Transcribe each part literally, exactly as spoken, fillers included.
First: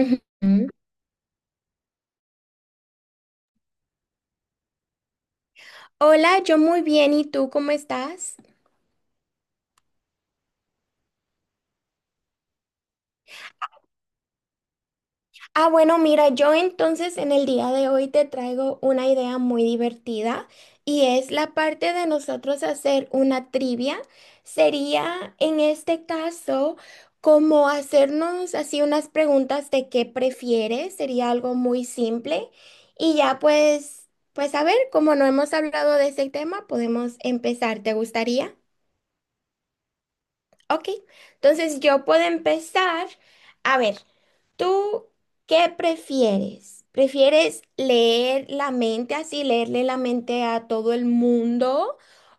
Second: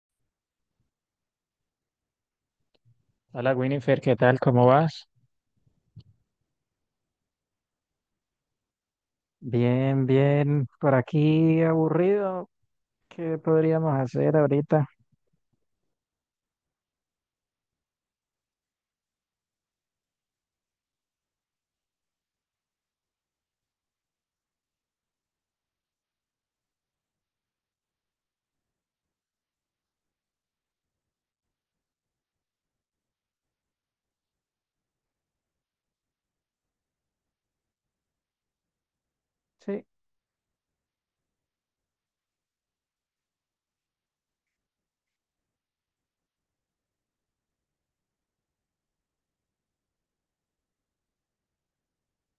Ujú. Hola Winifred, ¿qué tal? ¿Cómo vas? Hola, yo muy bien, ¿y tú cómo estás? Bien, bien. Por aquí aburrido. ¿Qué podríamos hacer ahorita? Ah, bueno, mira, yo entonces en el día de hoy te traigo una idea muy divertida y es la parte de nosotros hacer una trivia. Sería en este caso como hacernos así unas preguntas de qué prefieres, sería algo muy simple y ya pues, pues a ver, como no hemos hablado de ese tema, podemos empezar, ¿te gustaría? Sí, Ok, entonces yo puedo empezar. A ver, ¿tú qué prefieres? ¿Prefieres leer la mente así, leerle la mente a todo el mundo?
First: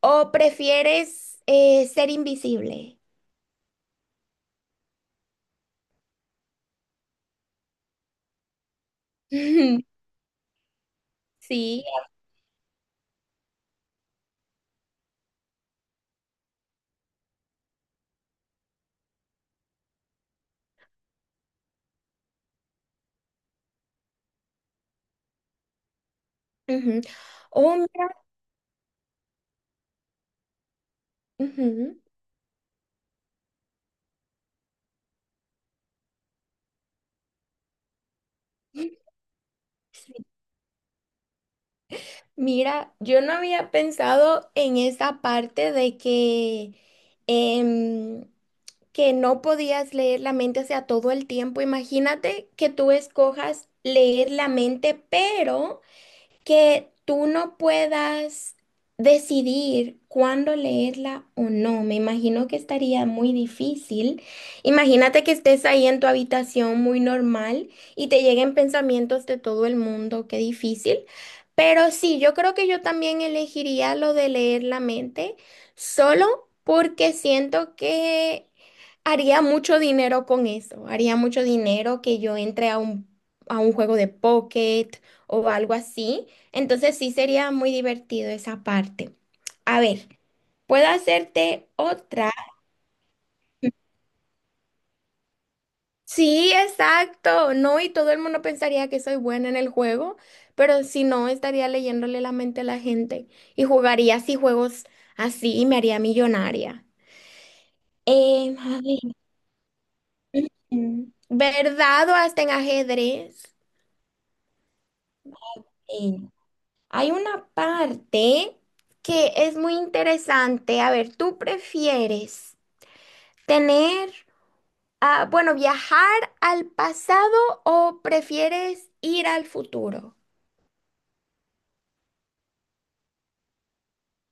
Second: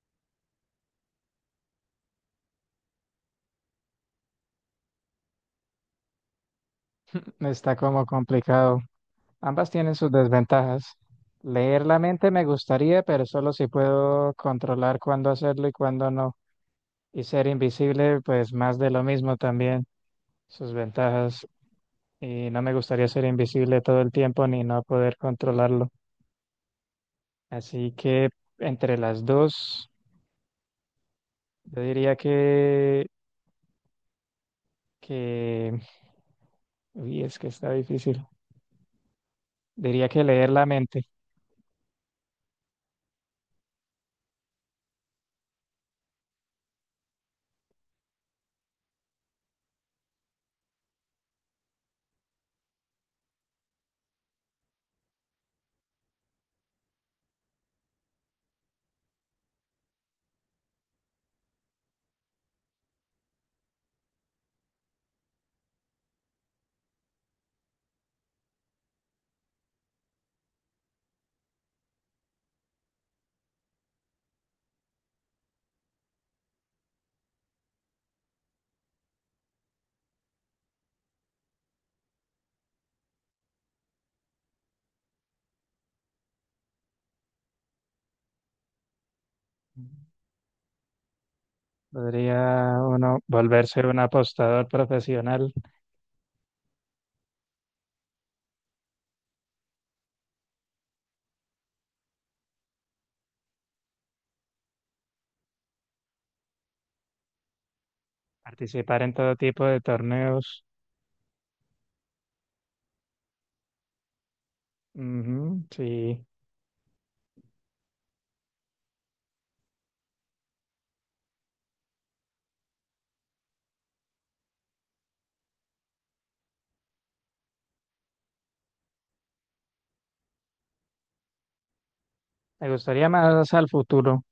¿O prefieres eh, ser invisible? está como complicado. Ambas tienen sus desventajas. Sí. Leer la mente me gustaría, pero solo si puedo controlar cuándo hacerlo y cuándo no. Y ser invisible, pues más de lo mismo también, sus ventajas. Y no me gustaría ser invisible todo el tiempo ni no poder controlarlo. Ujú. Oh, Así mira, que, entre las dos, yo ujú. diría que que, uy, es que está difícil. Diría Sí. que leer la mente. Mira, yo no había pensado en esa parte de que... em, que no podías leer la mente, o sea, todo el tiempo. Imagínate que tú escojas leer la mente, pero que tú no puedas decidir cuándo leerla o no. Me imagino que estaría muy difícil. Imagínate que estés ahí en tu habitación muy normal y te lleguen pensamientos de todo el mundo. Qué difícil. Pero sí, yo creo que yo también elegiría lo de leer la mente, solo porque siento que haría mucho dinero con eso. Haría mucho dinero que yo entre a un, a un juego de pocket o algo así. Entonces sí sería muy divertido esa parte. A ver, puedo hacerte otra. Podría uno volverse un apostador profesional, Sí, exacto. No, y todo el mundo pensaría que soy buena en el juego, pero si no, estaría leyéndole la mente a la gente y jugaría así juegos así y me haría millonaria. Eh, a ver, participar en todo tipo de torneos. mm, ¿verdad o hasta en ajedrez? Ujú, Eh, sí, hay una parte que es muy interesante. A ver, ¿tú prefieres tener Ah, bueno, ¿viajar al pasado o prefieres ir al futuro? me gustaría más al futuro,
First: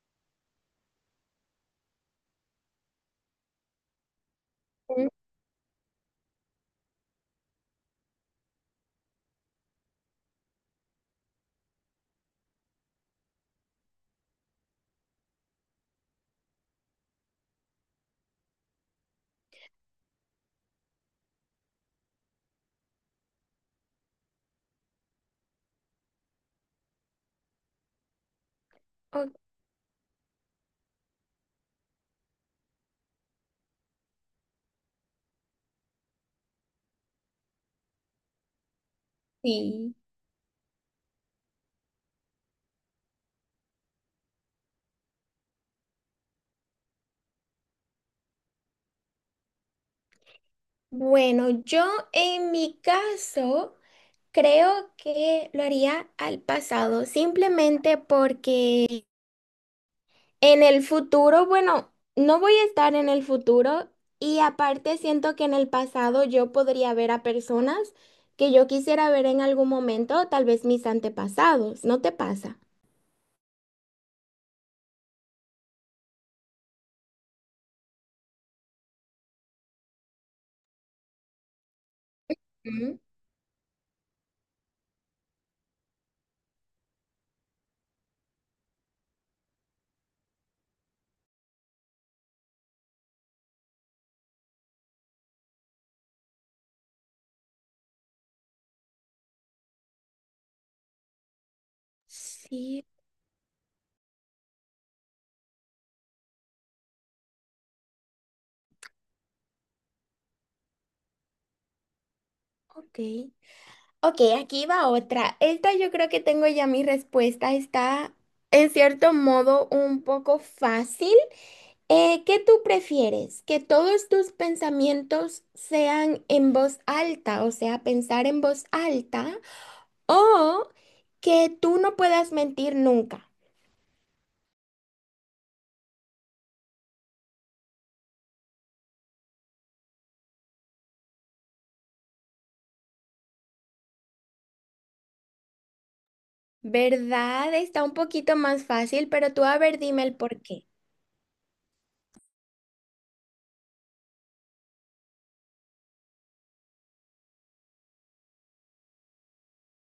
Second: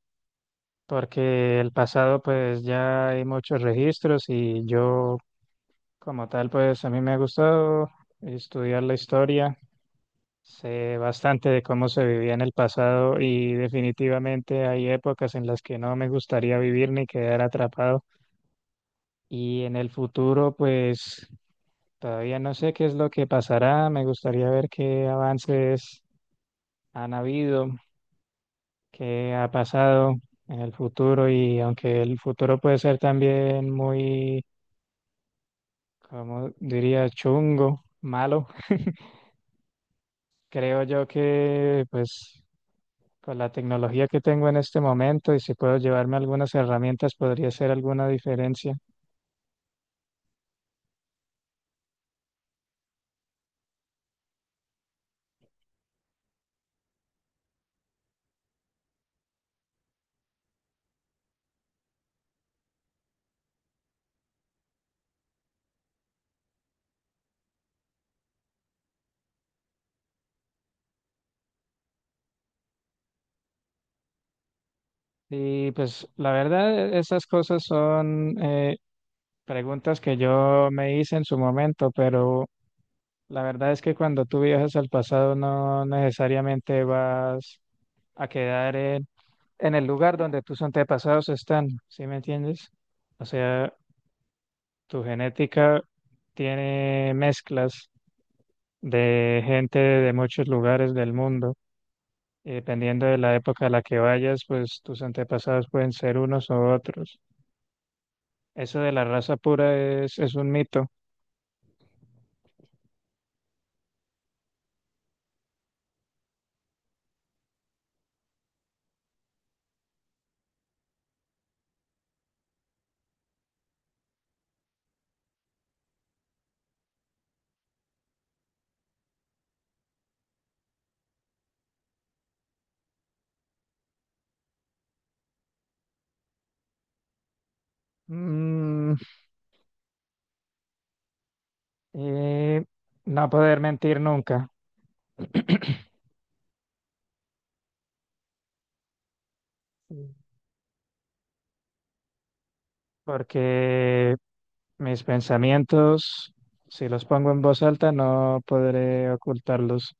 porque el pasado pues ya hay muchos registros, y Mm. yo como tal pues a mí me ha gustado estudiar la historia. Sé bastante de cómo se vivía en el pasado y definitivamente hay épocas en las que no me gustaría vivir ni quedar atrapado. Y en el futuro, pues todavía no sé qué es lo que pasará. Me gustaría ver qué avances han habido, Ok. qué ha pasado en el futuro, y aunque el futuro puede ser también muy, como diría, chungo, malo, Sí. creo yo que pues con la tecnología que tengo en este momento y si puedo llevarme algunas herramientas, podría hacer alguna diferencia. Bueno, yo en mi caso creo que lo haría al pasado, simplemente porque en el futuro, bueno, no voy a estar en el futuro y aparte siento que en el pasado yo podría ver a personas que yo quisiera ver en algún momento, tal vez mis antepasados, ¿no te pasa? Y pues la verdad, esas cosas son eh, preguntas que yo me hice en su momento, pero Mm. la verdad es que cuando tú viajas al pasado no necesariamente vas a quedar en, en, el lugar donde tus antepasados están, ¿sí me entiendes? O sea, tu genética tiene mezclas de gente de muchos lugares del mundo. Y Sí, dependiendo de la época a la que vayas, pues tus antepasados pueden ser unos u otros. Eso de la raza pura es, es un mito. ok. Ok, aquí va otra. Esta yo creo que tengo ya mi respuesta. Está en cierto modo un poco fácil. Eh, ¿qué tú prefieres? ¿Que todos tus pensamientos sean en voz alta, o sea, pensar en voz alta, o que tú no puedas mentir nunca? Mm, y no poder mentir nunca, ¿Verdad? Está un poquito más fácil, pero tú a ver, dime el porqué. porque mis pensamientos, si los pongo en voz alta, no podré ocultarlos.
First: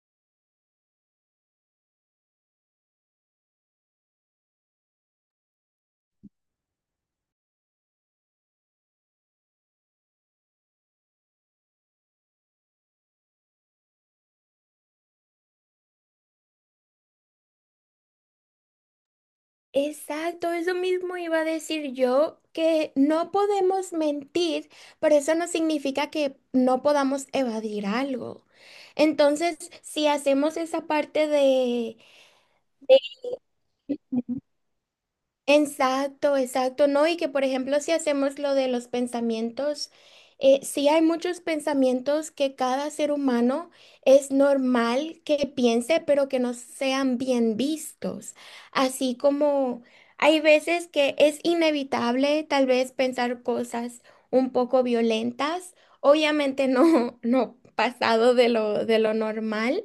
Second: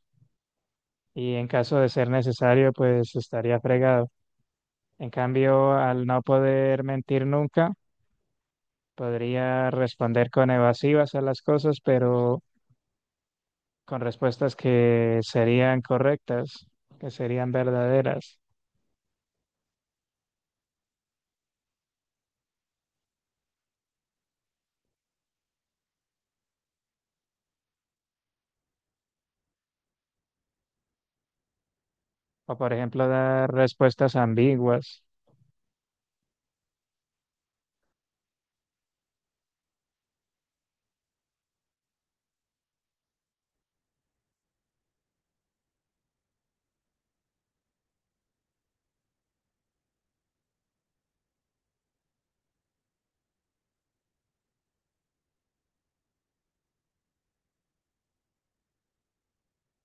Y en caso de ser necesario, pues estaría fregado. En cambio, al no poder mentir nunca, podría responder con evasivas a las cosas, pero con respuestas que serían correctas, que serían verdaderas, Exacto, eso mismo iba a decir yo, que no podemos mentir, pero eso no significa que no podamos evadir algo. Entonces, si hacemos esa parte de, o por ejemplo dar respuestas ambiguas, exacto, exacto, ¿no? Y que por ejemplo si hacemos lo de los pensamientos, eh, sí hay muchos pensamientos que cada ser humano es normal que piense, pero que no sean bien vistos. Así como hay veces que es inevitable tal vez pensar cosas un poco violentas, obviamente no, no pasado de lo, de lo normal.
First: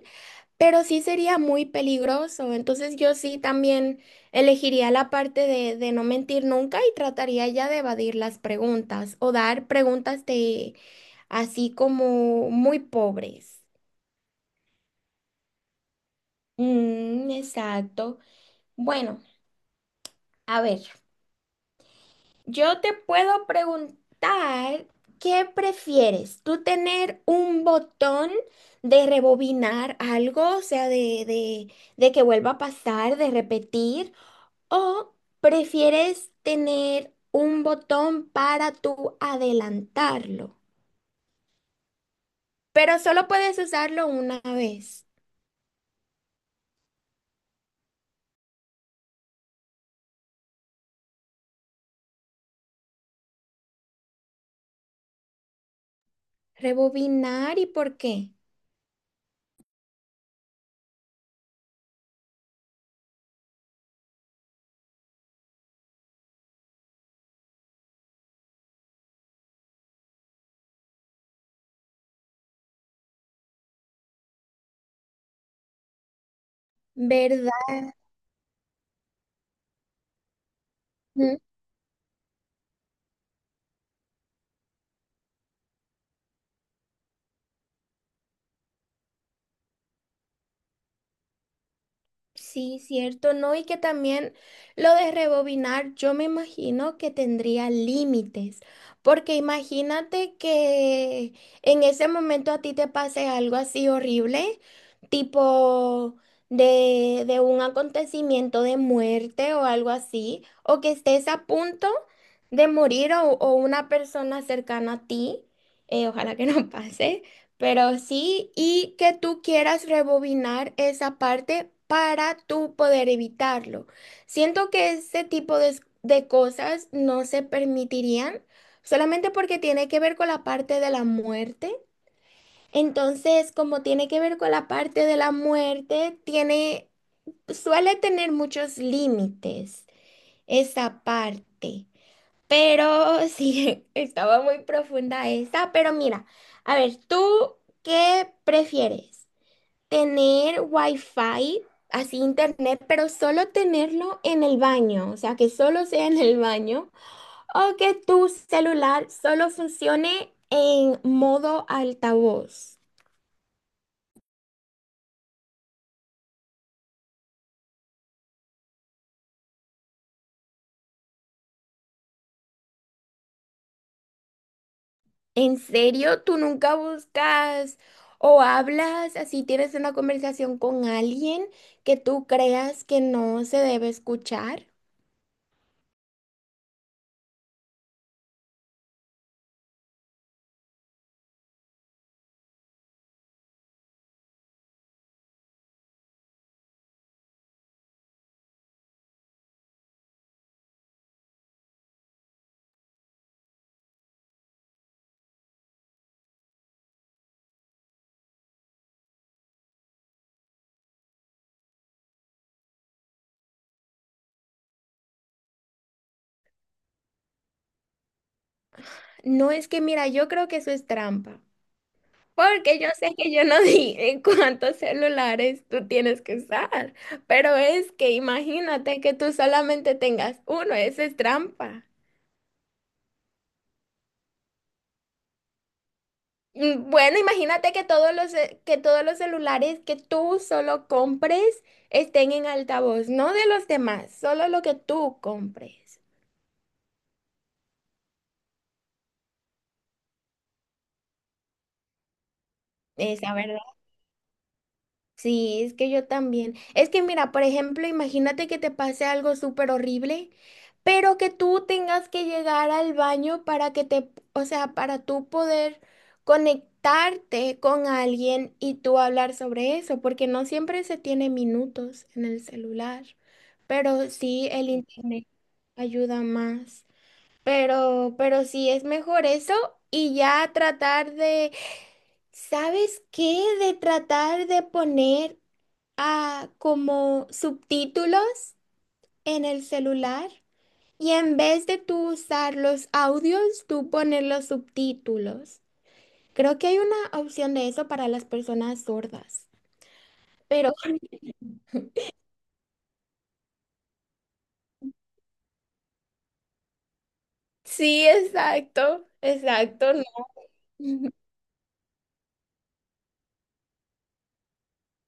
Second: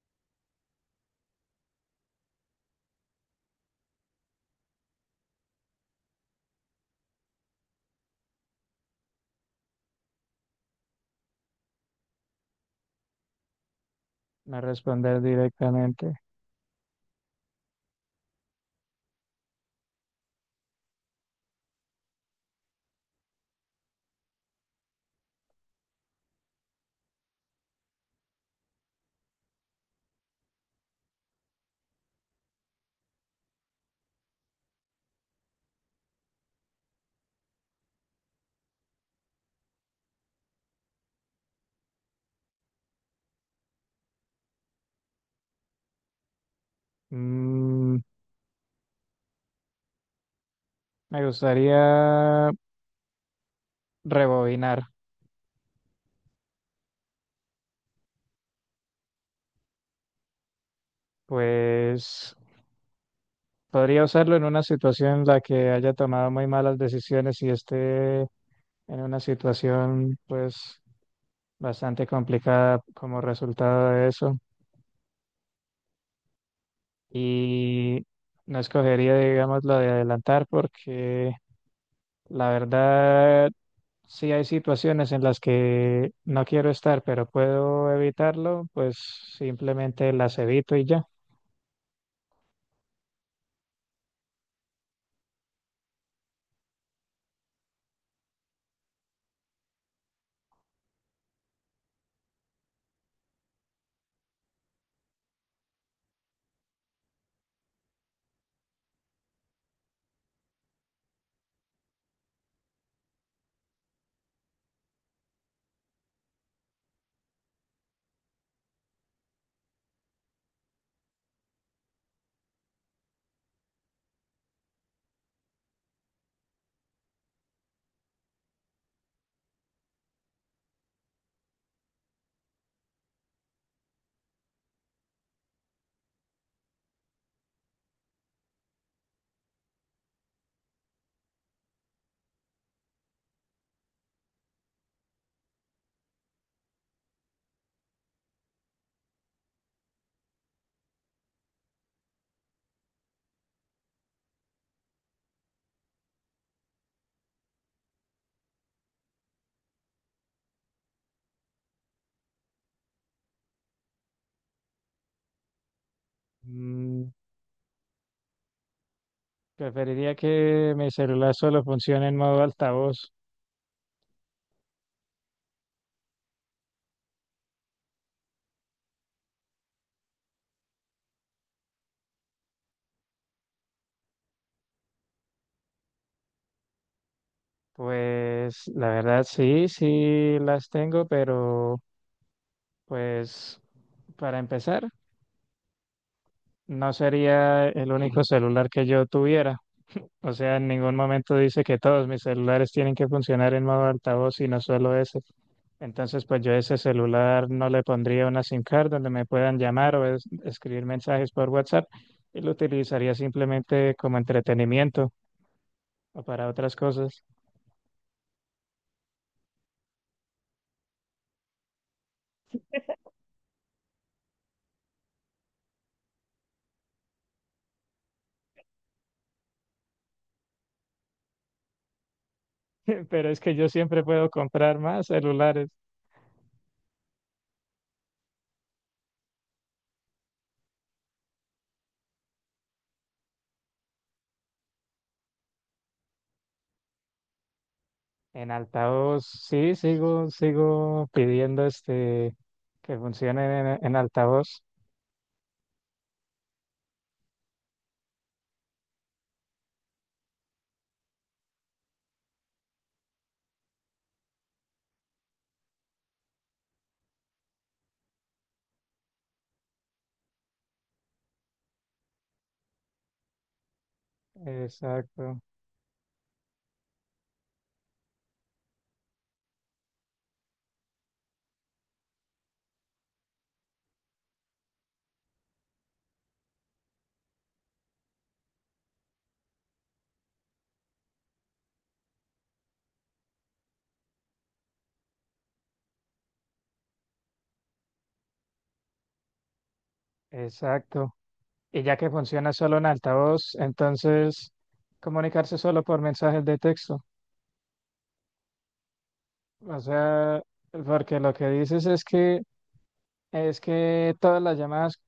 Pero sí sería muy peligroso, entonces yo sí también elegiría la parte de, de no mentir nunca y trataría ya de evadir las preguntas o dar preguntas de así como muy pobres. no responder directamente. Mm, exacto. Bueno, a ver, yo te puedo preguntar, ¿qué prefieres? ¿Tú tener un botón de rebobinar algo, o sea, de, de, de que vuelva a pasar, de repetir? ¿O prefieres tener un botón para tú adelantarlo? Pero solo puedes usarlo una vez. Mm, Me gustaría rebobinar, Rebobinar y por qué, pues podría usarlo en una situación en la que haya tomado muy malas decisiones y esté en una situación pues bastante complicada como resultado de eso. ¿verdad? Y no escogería, digamos, lo de adelantar porque, la verdad, si hay situaciones en las que no quiero estar, pero puedo evitarlo, pues simplemente las evito y ya. Sí, cierto, ¿no? Y que también lo de rebobinar, yo me imagino que tendría límites, porque imagínate que en ese momento a ti te pase algo así horrible, tipo de, de un acontecimiento de muerte o algo así, o que estés a punto de morir o, o una persona cercana a ti, eh, ojalá que no pase. Pero sí, y que tú quieras rebobinar esa parte para tú poder evitarlo. Siento que ese tipo de, de cosas no se permitirían solamente porque tiene que ver con la parte de la muerte. Entonces, como tiene que ver con la parte de la muerte, tiene, suele tener muchos límites esa parte. Pero sí, estaba muy profunda esa. Pero mira, a ver, ¿tú qué prefieres? ¿Tener wifi, así internet, pero solo tenerlo en el baño? O sea, que solo sea en el baño. ¿O que tu celular solo funcione en modo altavoz? Mm, Preferiría que mi celular solo funcione en modo altavoz. ¿En serio? ¿Tú nunca buscas o hablas así, tienes una conversación con alguien que tú creas que no se debe escuchar? Pues la verdad, sí, sí las tengo, pero pues, para empezar, no sería el único celular que yo tuviera. O sea, en ningún momento dice que todos mis celulares tienen que funcionar en modo altavoz, sino solo ese. Entonces, pues yo a ese celular no le pondría una SIM card donde me puedan llamar o es- escribir mensajes por WhatsApp, y lo utilizaría simplemente como entretenimiento o para otras cosas. No es que, mira, yo creo que eso es trampa, porque yo sé que yo no dije cuántos celulares tú tienes que usar, pero es que imagínate que tú solamente tengas uno, eso es trampa. Pero es que yo siempre puedo comprar más celulares. Mm, bueno, imagínate que todos los, ce- que todos los celulares que tú solo compres estén en altavoz, no de los demás, solo lo que tú compres. En altavoz, sí, sigo, sigo pidiendo este que Esa, funcionen en, en, altavoz. sí, es que yo también. Es que mira, por ejemplo, imagínate que te pase algo súper horrible, pero que tú tengas que llegar al baño para que te, o sea, para tú poder conectarte con alguien y tú hablar sobre eso, porque no siempre se tiene minutos en el celular, pero sí el internet Exacto, ayuda más. Pero, pero sí es mejor eso y ya tratar de ¿sabes qué? De tratar de poner a como subtítulos en el celular y en vez de tú usar los audios, tú pones los subtítulos. Creo que hay una opción de eso para las personas sordas, pero exacto. Y ya que funciona solo en altavoz, entonces comunicarse solo por mensajes de texto. sí, exacto, O exacto, no. sea, porque lo que dices es que es que todas las llamadas,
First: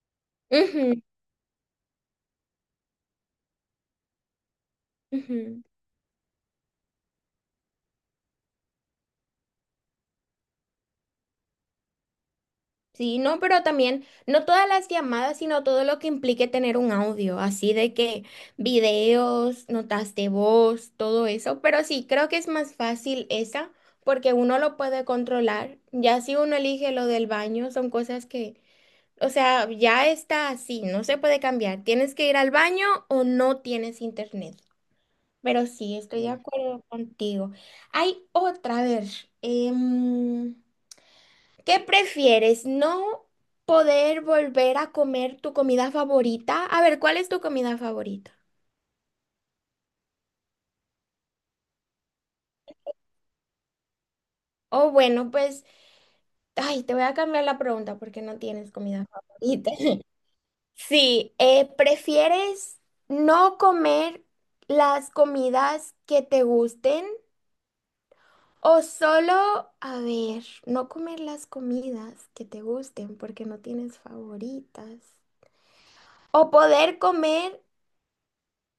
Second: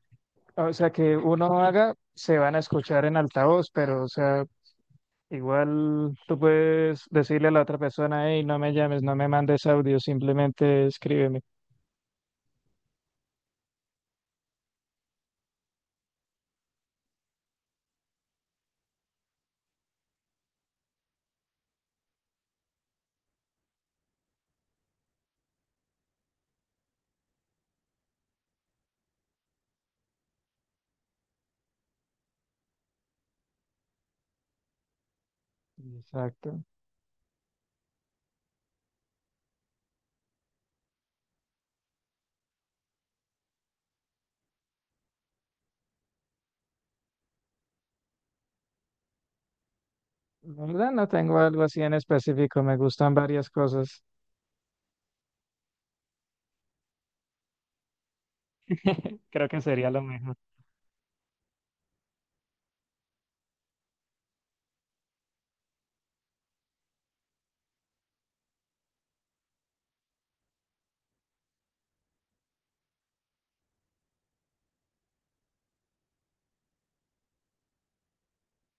o sea, Ujú, que uno haga, se van a escuchar en altavoz, pero, o sea, ujú. igual tú puedes decirle a la otra persona, hey, no me llames, no me mandes audio, simplemente escríbeme. Sí, no, pero también no todas las llamadas, sino todo lo que implique tener un audio, así de que videos, notas de voz, todo eso. Pero sí, creo que es más fácil esa porque uno lo puede controlar. Ya si uno elige lo del baño, son cosas que, o sea, ya está así, no se puede cambiar. Tienes que ir al baño o no tienes internet. Pero sí, estoy de Sí. Exacto. acuerdo contigo. Hay otra, a ver. em, ¿Qué prefieres? ¿No poder volver a comer tu comida favorita? A ver, ¿cuál es tu comida favorita? La verdad no tengo algo así en específico, me gustan varias cosas. O bueno, pues, ay, te voy a cambiar la pregunta porque no tienes comida Creo que favorita. sería lo mejor. Sí, eh, ¿prefieres no comer las comidas que te gusten o solo, a ver, no comer las comidas que te gusten porque no tienes favoritas? O poder comer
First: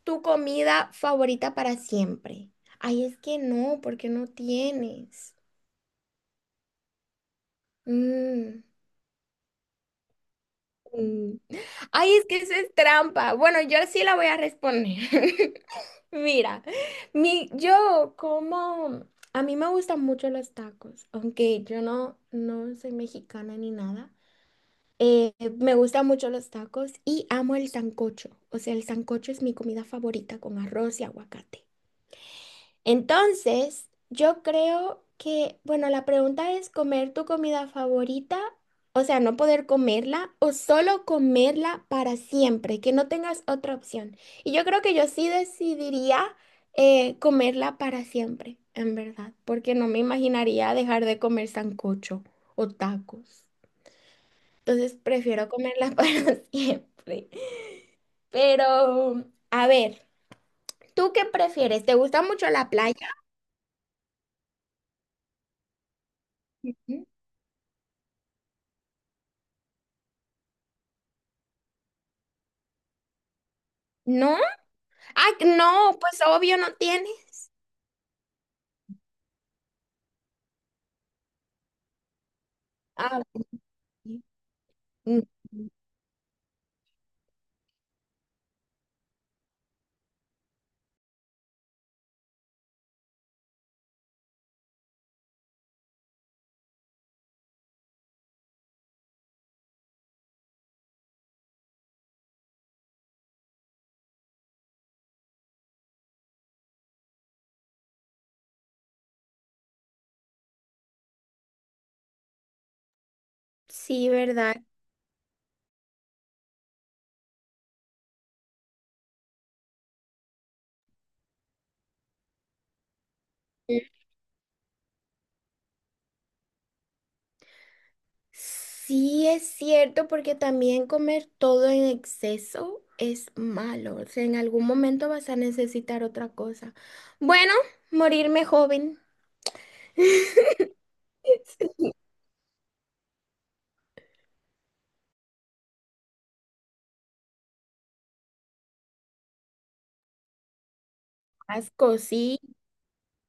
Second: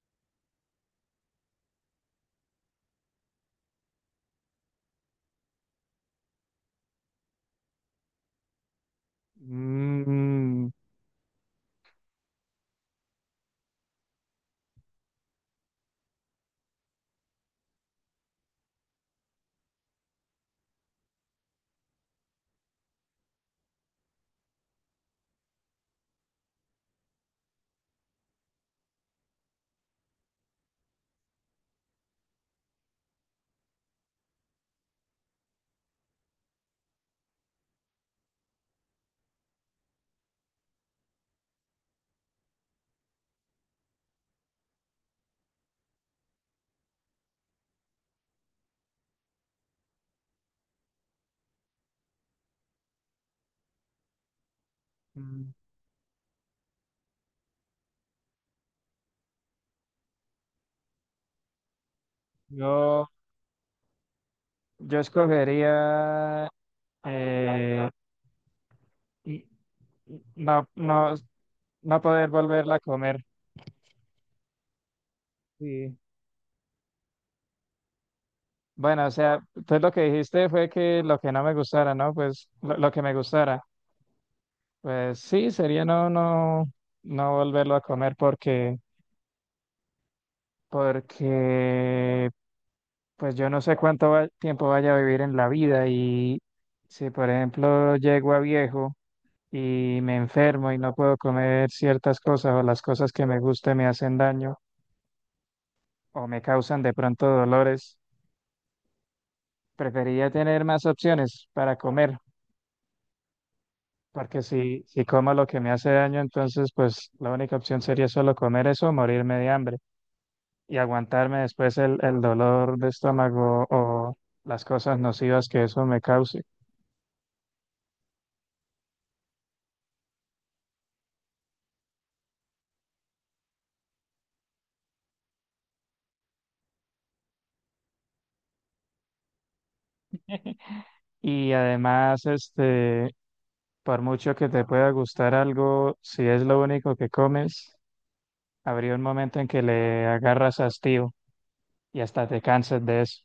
tu comida favorita para siempre. Ay, es que no, porque no tienes. Mm. Mm. Mm, ay, es que eso es trampa. Bueno, yo sí la voy a responder. Mira, mi, yo como, a mí me gustan mucho los tacos, aunque yo no, no soy mexicana ni nada. Eh, me gustan mucho los tacos y amo el sancocho. O sea, el sancocho es mi comida favorita con arroz y aguacate. Entonces, yo creo que, bueno, la pregunta es comer tu comida favorita, o sea, no poder comerla o solo comerla para siempre, que no tengas otra opción. Y yo creo que yo sí decidiría eh, comerla para siempre, en verdad, porque no me imaginaría dejar de comer sancocho o tacos. Entonces, prefiero Mm. comerla para siempre. Pero, a ver, ¿tú qué prefieres? ¿Te gusta mucho la Yo, playa? yo escogería, eh, n- no, no, no poder volverla a comer. ¿No? Ah, Sí, no, pues obvio no tiene. bueno, o sea, pues lo que dijiste fue que lo que no me gustara, ¿no? Pues lo, lo, que me Ah, ok. gustara. Pues Mm, sí, sería no, no, no volverlo a comer porque, porque pues yo no sé cuánto va- tiempo vaya a vivir en la vida, y si por ejemplo llego a viejo y me enfermo y no puedo comer ciertas cosas, o las cosas que me gustan me hacen daño o me causan de pronto dolores, preferiría tener más opciones para comer, sí, porque ¿verdad? si, si, como lo que me hace daño, entonces pues la única opción sería solo comer eso o morirme de hambre y aguantarme después el, el dolor de estómago Mm. o las cosas nocivas que eso me cause. Sí, es cierto, porque también comer todo en exceso es malo. O sea, en algún momento vas a necesitar otra cosa. Bueno, morirme joven. Y además, este, por mucho que te pueda gustar algo, si es lo único que comes, habría un momento en que le agarras hastío Asco, y hasta sí. te cansas de eso.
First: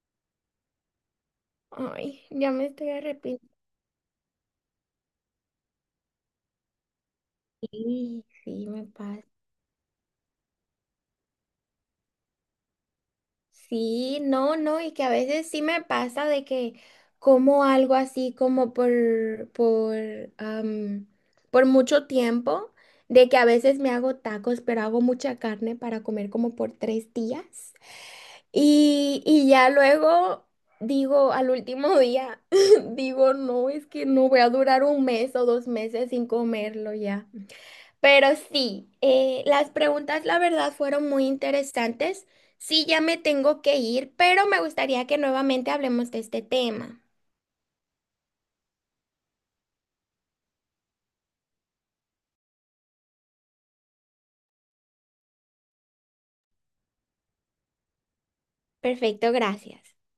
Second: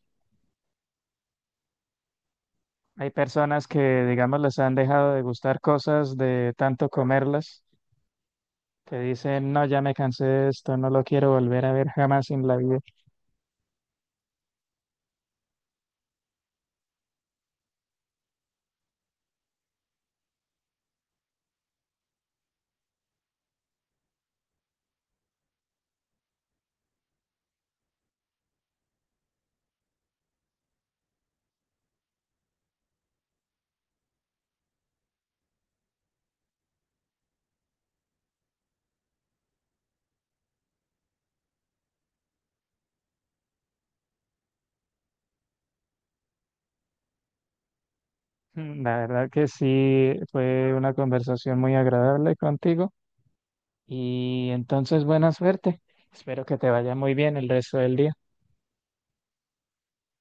Ay, ya me estoy Hay arrepintiendo. personas que, digamos, les han dejado de gustar cosas de tanto comerlas, Sí, sí, me que pasa. dicen, no, ya me cansé de esto, no lo quiero volver a ver jamás en la vida. Sí, no, no, y que a veces sí me pasa de que como algo así como por, por, am, por mucho tiempo, de que a veces me hago tacos, pero hago mucha carne para comer como por tres días. Y, y ya luego digo al último día, digo, no, es que no voy a durar un mes o dos meses sin comerlo ya. Pero sí, eh, las preguntas la verdad fueron muy interesantes. Sí, ya me tengo que ir, pero me gustaría que nuevamente hablemos de este tema. Mm, La verdad que sí, fue una conversación muy agradable contigo, y entonces buena suerte. Espero que te vaya muy bien el resto del día. Perfecto, gracias.